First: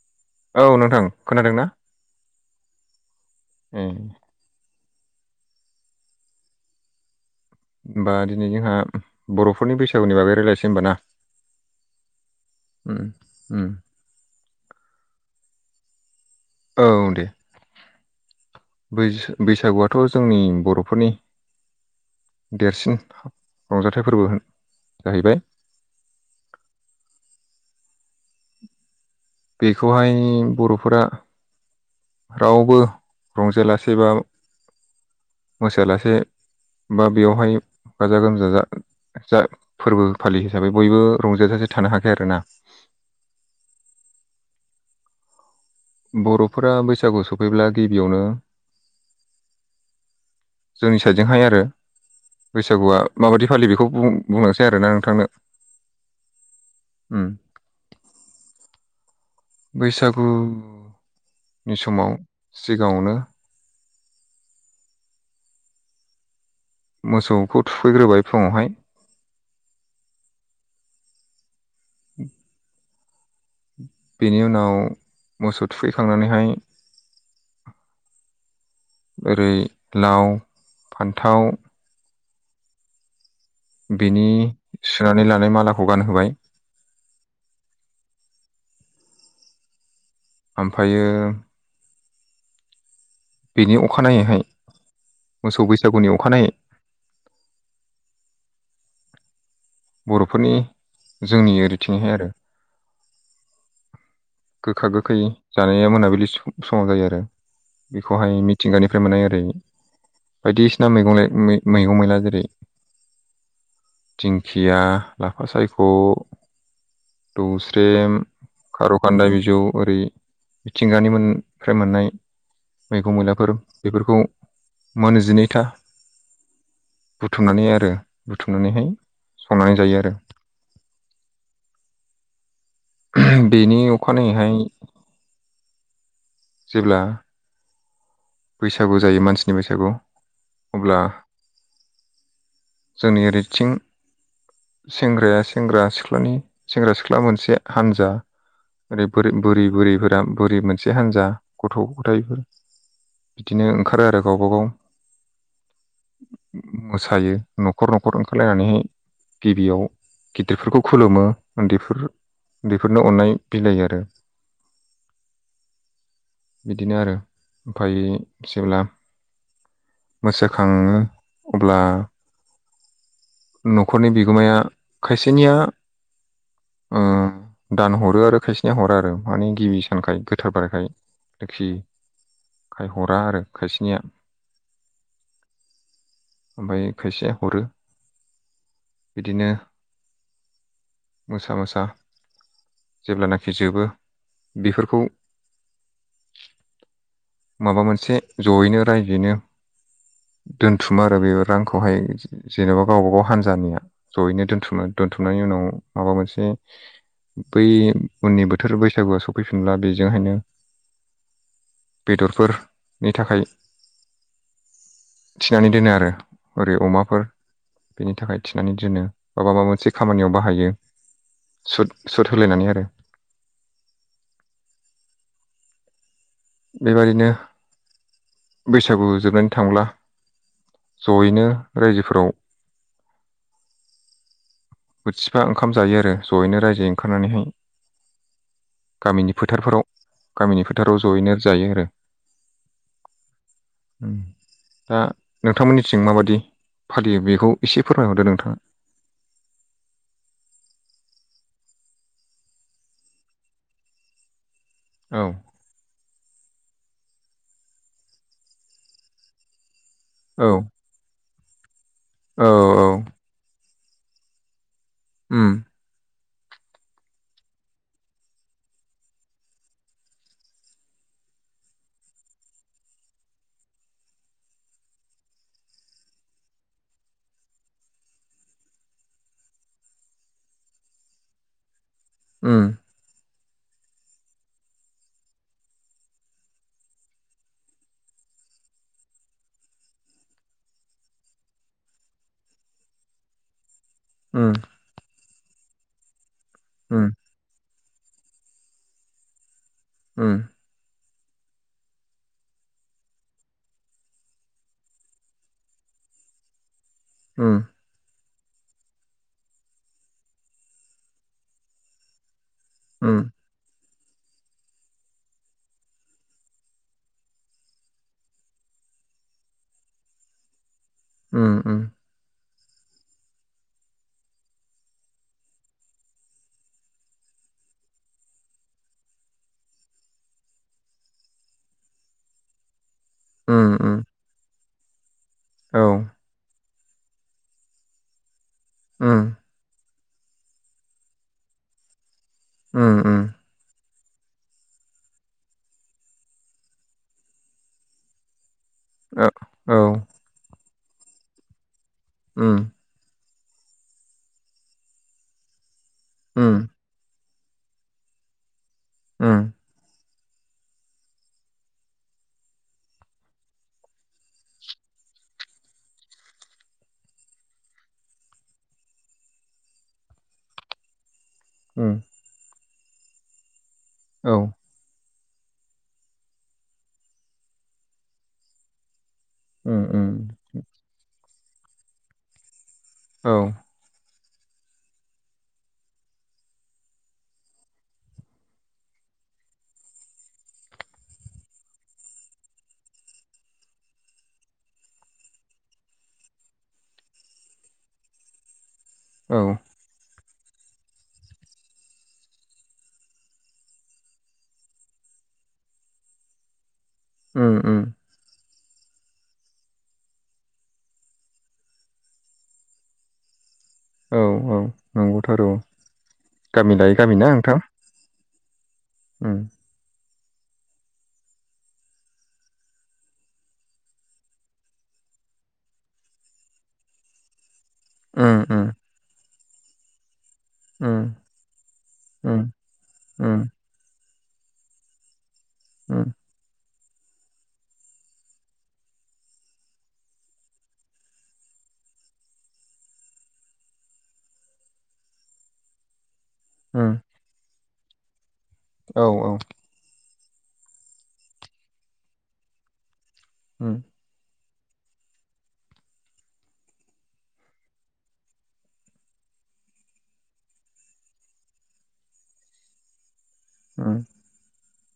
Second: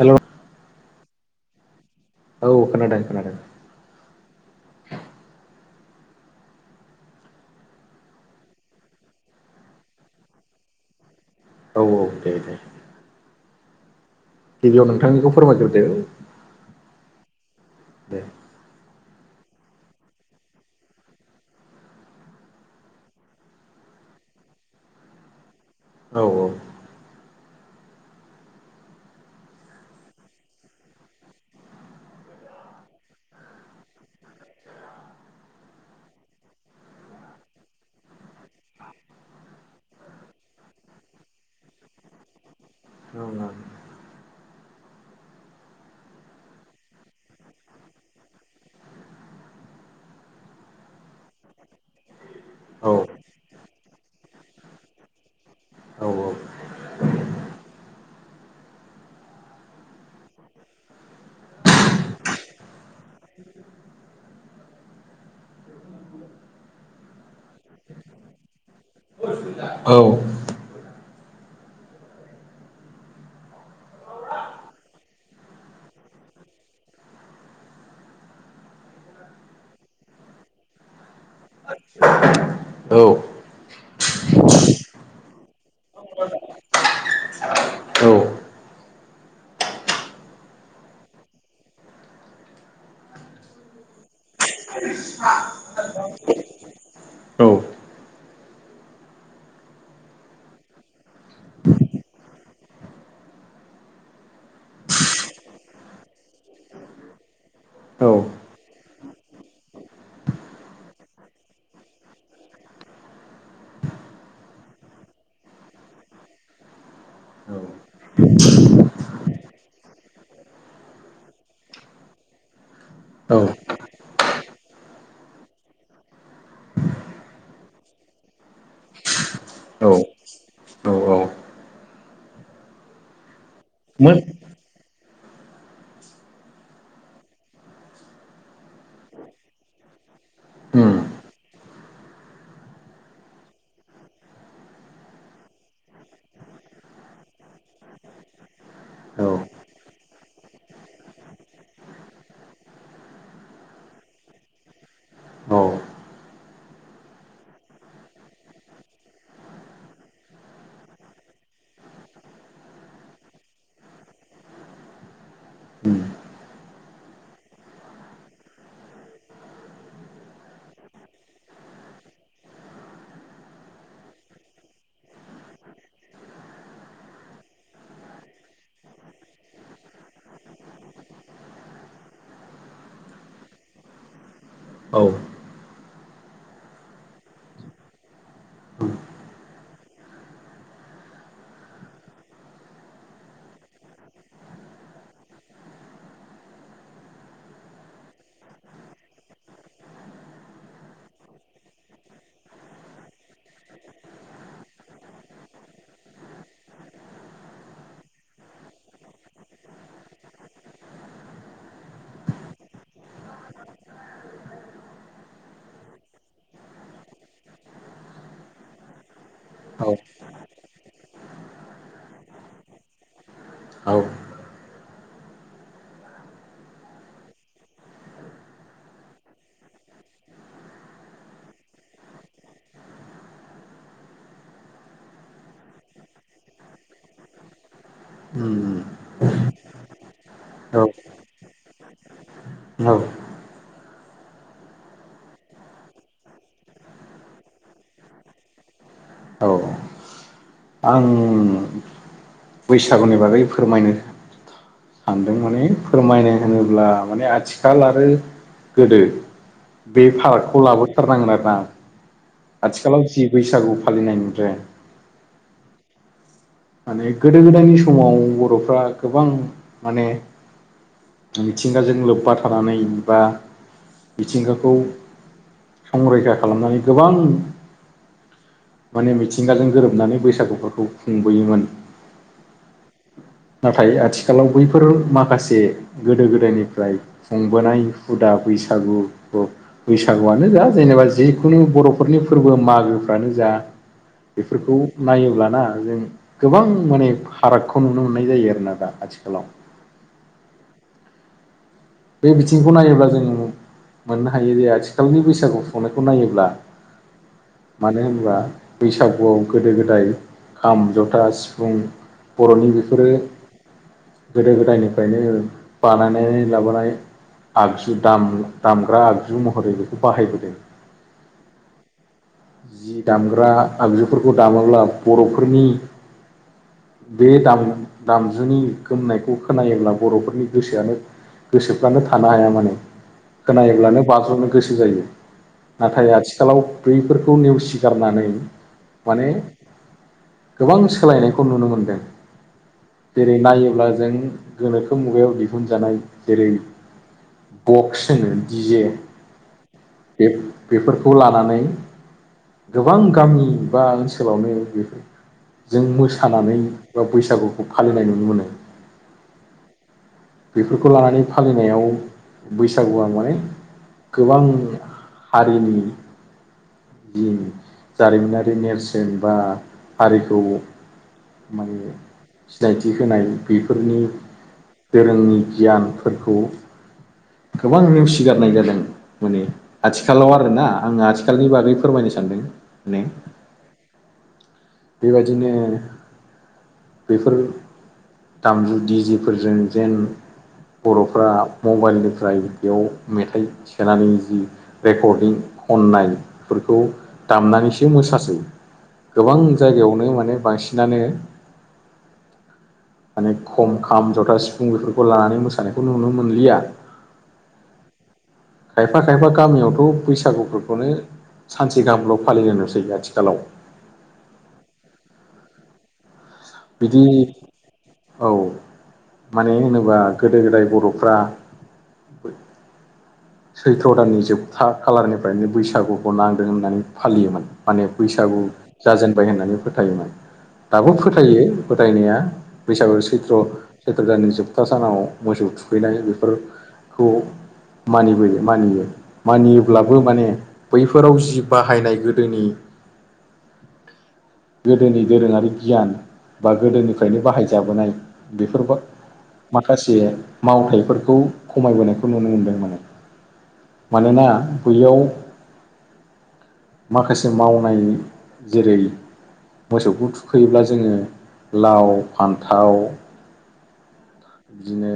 हेल' औ नोंथां खोनादों ना? औ खोनादों खोनादों ए होमबा दिनै जोंहा बर'फोरनि बैसागुनि बागै रायज्लायसि होनबा ना औ औ दे दे उ गिबियाव नोंथांनिखौ फोरमायग्रोदो औ दे दे बैस बैसागुआथ' जोंनि बर'फोरनि देरसिन रंजाथाइ फोरबो होन जाहैबाय औ औ बेखौहाय बर'फोरा रावबो रंजालासे बा मोसायालासे बा बेवहाय गाजा गोमजा जा फोरबो फालि हिसाबै बयबो रंजा सासे थानो हाखाया आरो ना औ बर'फोरा बैसागु सफैब्ला गिबियावनो जोंनि साइडजोंहाय आरो औ बैसागुआ माबायदि फालियो बेखौ बु बुंलांसै आरोना नोंथांनो औ औ उम [inaudible] बैसागुनि समाव सिगाङावनो मोसौखौ थुखैग्रोबाय फुङावहाय औ उ बेनि उनाव मोसौ थुखैखांनानैहाय ओरै लाव फान्थाव औ बिनि सुनानै लानाय मालाखौ गानहोबाय ओमफ्रायो बेनि अखानायैहाय मोसौ बैसागुनि अखानायै [inaudible] बर'फोरनि जोंनि ओरै थिहाय आरो गोखा गोखै जानाया मोनाबिलि स समाव जायो आरो बेखौहाय मिथिंगानिफ्राय मोननाय ओरै बायदिसिना मैगं ए मै मैगं मैला जेरै दिंखिया लाफा सायख' दुसेरेम खारो खान्दाय बिजौ ओरै मिथिंगानि मोन मोनफ्राय मोननाय मैगं औ मैलाफोर बेफोरखौ मोनजिनैथा बुथुमनानै आरो बुथुमनानैहाय संनानै जायो आरो ब बेनि अखानायैहाय जेब्ला बैसागु जायो मानसिनि बैसागुआव उम अब्ला जोंनि ओरैथिं सेंग्राया सेंग्रा सिख्लानि सेंग्रा सिख्ला मोनसे हानजा ओरै औ बोराइ बुरै बुरैफोरा बोरै मोनसे हान्जा गथ' गथायाइफोर बिदिनो ओंखारो आरो गावबागाव औ मोसायो न'खर न'खर ओंखारलायनानैहाय गिबियाव गिदिरफोरखौ खुलुमो उन्दैफोर बेफोरनो अन्नाय बिलाइ आरो उम बिदिनो आरो ओमफ्राय जेब्ला मोसाखाङो अब्ला न'खरनि बिगोमाया खायसेनिया ओ दान हरो आरो खायसेना हरा आरो माने गिबि सानखाय गोथार बारायखाय लोखि खाय हरा आरो खायसेनिया औ ओमफ्राय खायसेया हरो बिदिनो मोसा मोसा जेब्लानाखि जोबो बेफोरखौ माबा मोनसे जयैनो रायजनो दोनथुमो आरो बे रांखौहाय जेनेबा गावबा गाव हानजानिया जयैनो दोनथुमना दोनथुमनायनि उनाव माबा मोनसे बै उननि बोथोर बैसागुआ सफैफिनला बेजोंहायनो बेदरफोरनि थाखाय थिनानै दोनो आरो ओरै अमाफोर बेनि थाखाय थिनानै दोनो बाबा माबा औ औ मोनसे खामानियाव बाहायो सुट सुद होलायनानै आरो औ बेबादिनो बैसागु जोबनानै थांब्ला जयैनो रायजोफोराव बोथिफा ओंखाम जायो आरो ज'यैनो रायजोयै ओंखारनानैहाय गामिनि फोथारफोराव गामिनि औ फोथाराव जयैनो जायो आरो [unintelligible] उम दा नोंथांमोननिथिं माबादि फालियो बेखौ एसे फोरमायहरदो नोंथांङा औ आं बैसागुनि बागै फोरमायनो औ सानदों माने फोरमायनो होनोब्ला माने आथिखाल आरो गोदो बे औ फरागखौ लाबोथारनांगोन आरो ना औ औ आथिखालाव जि बैसागु फालिनायनिफ्राय ओम माने गोदो गोदायनि समाव बर'फ्रा गोबां माने मिथिंगाजों लोब्बा थानानै बा मिथिंगाखौ संरैखा खालामनानै गोबां माने मिथिंगाजों गोरोबनानै बैसागुफोरखौ खु खुंबोयोमोन ओम नाथाय आथिखालाव बैफोर माखासे गोदो गोदायनिफ्राय खुंबोनाय हुदा बैसागु खौ बैसागुआनो जा जेनेबा बा जेनेबा जिखुनु बर'फोरनि फोरबो मागोफ्रानो जा उम बेफोरखौ नायोब्लाना जों गोबां माने उम फाराग खौ नुनो मोननाय जायो आरोना दा आथिखालाव ओम बे बिथिंखौ नायोब्ला जोंङो मोननो हायो आथिखालनि बैसागु खुंनायखौ नायोब्ला उम मानो होनोबा बैसागुआव गोदो गोदाय खाम, जथा, सिफुं बर'नि बेफोरो उम गोदो गोदायनिफ्रायनो बानायनानै लाबोनाय आगजु दाम दामग्रा आगजु महरै बेखौ बाहायबोदों उम - उम जि दामग्रा आगजुफोरखौ दामोब्ला बर'फोरनि बे दाम दामजुनि गोमनायखौ खोनायोब्ला बर'फोरनि गोसोआनो गोसोफ्रानो थानो हाया मानोे उम उम खोनाब्लानो बाज्र'नो गोसो जायो औ नाथाय आथिखालाव बैफोरखौ नेवसिगारनानै माने उम गोबां सोलायनायखौ नुनो मोनदों उम उम जेरै नायोब्ला जों गोनोखो मुगायाव दिहुनजानाय जेरै बक्स होनो दिजे ओ औ बे बेफोरखौ लानानै उम गोबां गामि बा ओनसोलावनो बेफोर जों उम मोसानानै बा बैसागुखौ फालिनाय नुनो मोनो उम बेफोरखौ लानानै फालिनायाव बैसागुआ माने गोबां हारिनि जिन जारिमिनारि नेरसोन बा हारिखौ माने उम सिनायथि होनाय बेफोरनि औ दोरोंनि गियानफोरखौ गोबां नेवसिगारनाय जादों माने उम उम आथिखालाव आरोना आंङो आथिखालनि बागै फोरमायनो सानदों माने औ बेबायदिनो बेफोर दामजु दिजे फोरजों जेन बर'फोरा मबाइलनिफ्राय बेयाव मेथाइ सोनानै जि रेकर्डिं खननायफोरखौ दामनानैसो मोसासै गोबां औ जायगायावनो माने बांसिनानो माने खम खाम जथा सिफुं बेफोरखौ लानानै मोसानायखौ नुनो मोनलिया ओ ओ खायफा खायफा गामियावथ' बैसागुफोरखौनो सानसे गाहामल' फालिलायनोसै आथिखालाव औ औ नंगौ थ' आरो गामि लाय बिदि गामि ना नोंथां औ उम मानो होनोबा गोदो गोदाय बर'फ्रा सैथ्र' दाननि जोबथा खालारनिफ्रायनो बैसागुखौ नांदों होननानै फालियोमोन माने बैसागु उम उम जाजेनबाय होननानै फोथायोमोन दाबो उम फोथायो फोथायनाया उम बैसागु सैत्र उम सैथ्र दाननि जोबथा सानाव मोसौ थुखैनाय उम बेफोर खौ मानिबोयो मानियो मानियोब्लाबो माने बैफोराव जि बाहायनाय गोदोनि [inaudible] गोदोनि दोरोङारि गियान बा उम गोदोनिफ्रायनो बाहायजाबोनाय बेफोरबा औ औ माखासे मावथाइफोरखौ खमायबोनायखौ नुनो मोनदों माने उम मानोना बैयाव माखासे मावनाय जेरै मोसौखौ थुखैयोब्ला जोङो लाव फान्थाव औ बिदिनो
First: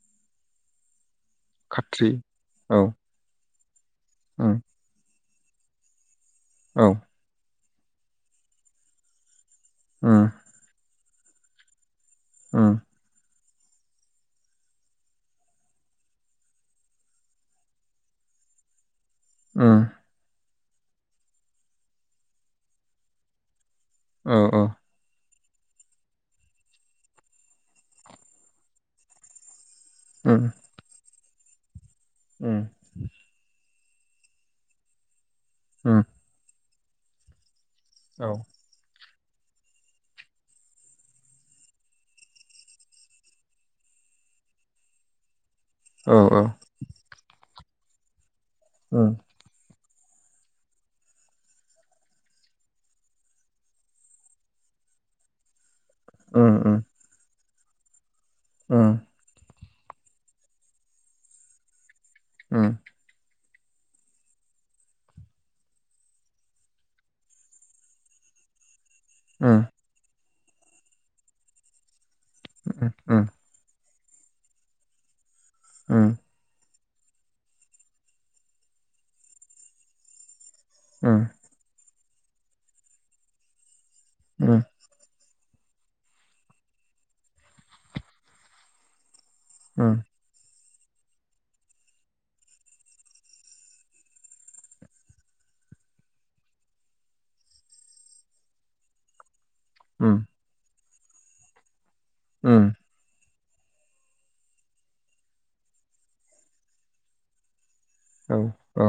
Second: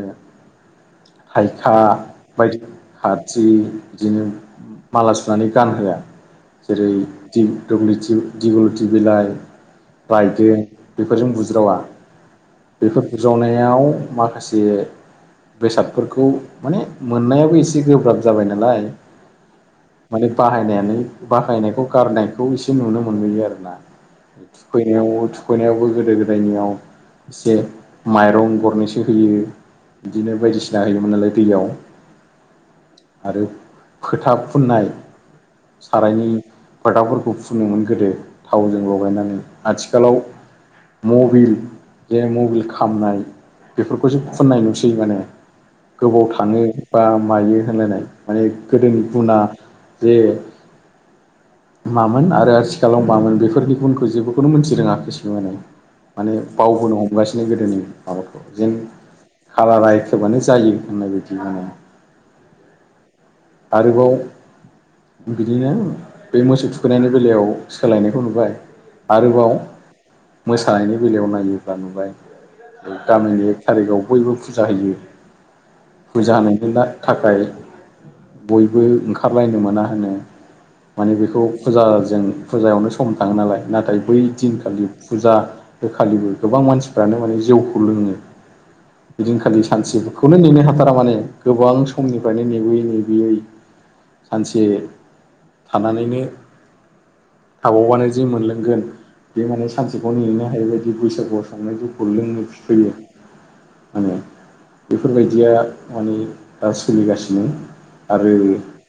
थायखा खाथ्रि बायदि औ खाथि बिदिनो उम माला सुनानै गानहोआ औ जेरै दिगलुटि दिगलुटि बिलाइ उम बायदों बेफोरजों बुज्रावा उम बेफोर जनायाव माखासे बेसादफोरखौ माने मोननायाबो ए से गोब्राब जाबाय नालाय ओ बाहायनानै बाहायनायखौ गारनायखौ एसे नुनो मोनबोयो आरो ना औ औ थुखैनायाव थु खैनायावबो गोदो गोदायनियाव एसे माइरं गरनैसो होयो बिदिनो उम बायदिसिना होयोमोन नालाय दैयाव उम ओ खोथा फुननाय उम सारायनि खोथाफोरखौ फो फोनोमोन गोदो औ थावजों लगायनानै आथिखालाव मबिल जे मबिल खामनाय बेफोरखौसो खुननाय नुसै माने औ गोबाव औ थाङो बा मायो होनलायनाय माने गोदोनि उम गुना जे मामोन आरो आथिखालाव मामोन बेफोरनि गुनखौ जेबोखौनो मोनथि रोङाखिसे खिसुमाना माने बावबोनो हमगासिनो गोदोनि माबाखौ जेन औ खालारा एखेबानो जायो होननाय बायदि होनो औ आरोबाव बिदिनो बे मोसौ थुखैनायनि बेलायाव सोलायनायखौ नुबाय उम आरोबाव मोसानायनि बेलायाव नायोब्ला नुबाय उम गामिनि एक थारिखआव बयबो फुजा होयो उम फुजा होनाय बिनि थाखाय बयबो ओंखारलायनो मोना होनो माने बेखौ फुजाजों फुजायावनो सम थाङो नालाय नाथाय बै उम उम दिनखालि फुजा होखालिबो गोबां मानसिफ्रानो माने जौखौ लोङो बिदिनखालि उम सानसेफोरखौनो नेनो हाथारा माने गोबां समनिफ्रायनो नेबोयै नेबोयै सानसे थानानैनो थाबावबानो जि मोनलोंगोन बे माने सानसेखौ उम नेनो हायै बायदि बैसागु संनाय जौखौ लोंनो फैयो मा होनो बेफोरबायदिया माने दा सोलिगासिनो आरो औ औ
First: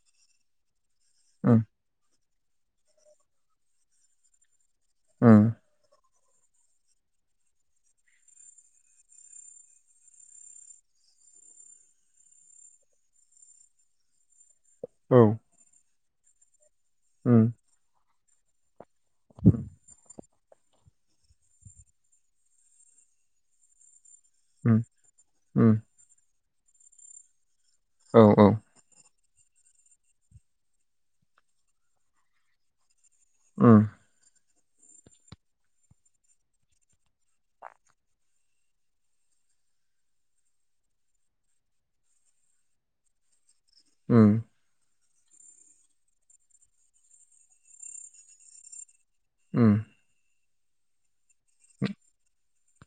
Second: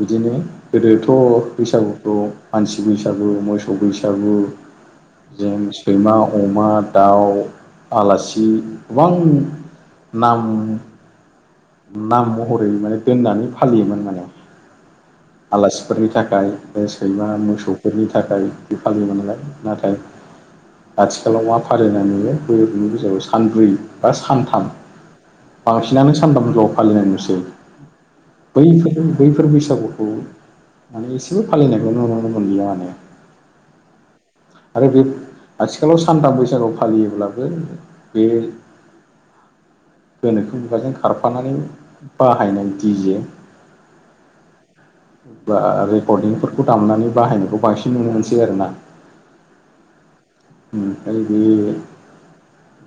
बिदिनो गोदोथ' उम औ उम बैसागुखौ मानसि बैसागु मोसौ बैसागु उम उम जों सैमा अमा दाउ आलासि गोबां नाम नाम महरै माने दोननानै फालियोमोन माने औ आलासिफोरनि थाखाय बे सैमा उम मोसौफोरनि थाखाय फालियोमोनलाय नाथाय आथिखालाव मा फालिनाय नुयो बोरनि गेजेराव सानब्रै बा सानथाम उम बांसिनानो सानथामल' फालिनाय नुसै औ उम औ उम बैफोरनो बैफोर बैसागुखौ माने एसेबो फालिनायखौ नुनो मोनलिया माने [inaudible] आरो बे आथिखालाव सानथाम बैसागु फालियोब्लाबो बे [inaudible] गोनोखो मुगाजों खारफानानै बाहायनाय दिजे ओ बा रेकर्डिंफोरखौ दामनानै बाहायनायखौ बांसिन नुनो मोनसै आरोना ओ ओमफ्राय बे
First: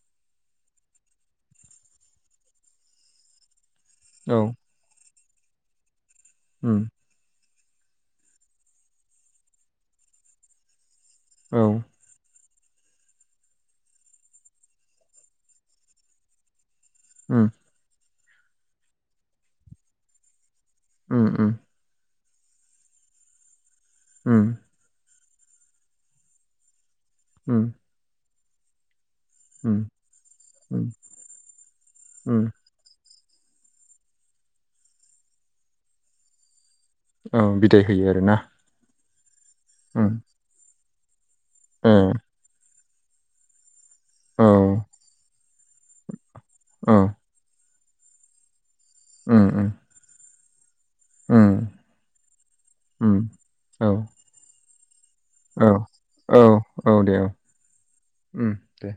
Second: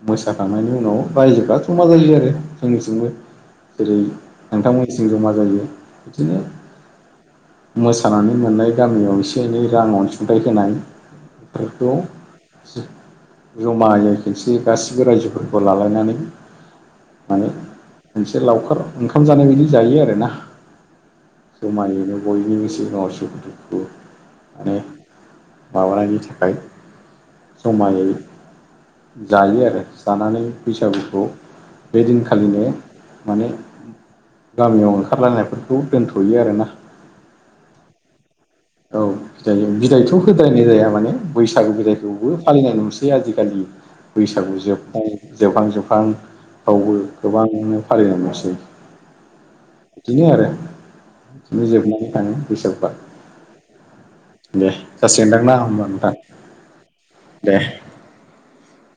मोसाखांनायनि उनाव रायजोफ्रा जमा जायो आ रो जोंनिथिंबो जेरै नोंथांमोनथिंबो जमा जायो बिदिनो ओ मोसानानै मोननाय गामियाव एसे एनै रां अनसुंथाइ होनाय रद' उम जमायै खौसे गाससिबो रायजोफोरखौ लालायनानै माने मोनसे लावखार ओंखाम जानाय बायदि जायो आरोना जमायोनो बयनि मिसि अस द म माबानायनि थाखाय जमायै जायो आरो उम जानानै उम बैसागुखौ बे उम दिनखालिनो माने गामियाव ओंखारलायनायफोरखौ दोनथ'यो आरोना औ बिदाय होयो आरोना औ बिद बिदायथ' उम होद्रायनाय जाया माने बैसागु ओ बिदायखौबो फालिनाय नुस सै आजिखालि बैसागु औ जोब जोबहां जोबहां औ फ्रावबो गोबांनो फालिनाय नुसै ओ ओ बिदिनो आरो जोबनानै थाङो बैसागुआ उम औ दे जासिगोनदांना औ होमबा नोंथां औ औ दे औ दे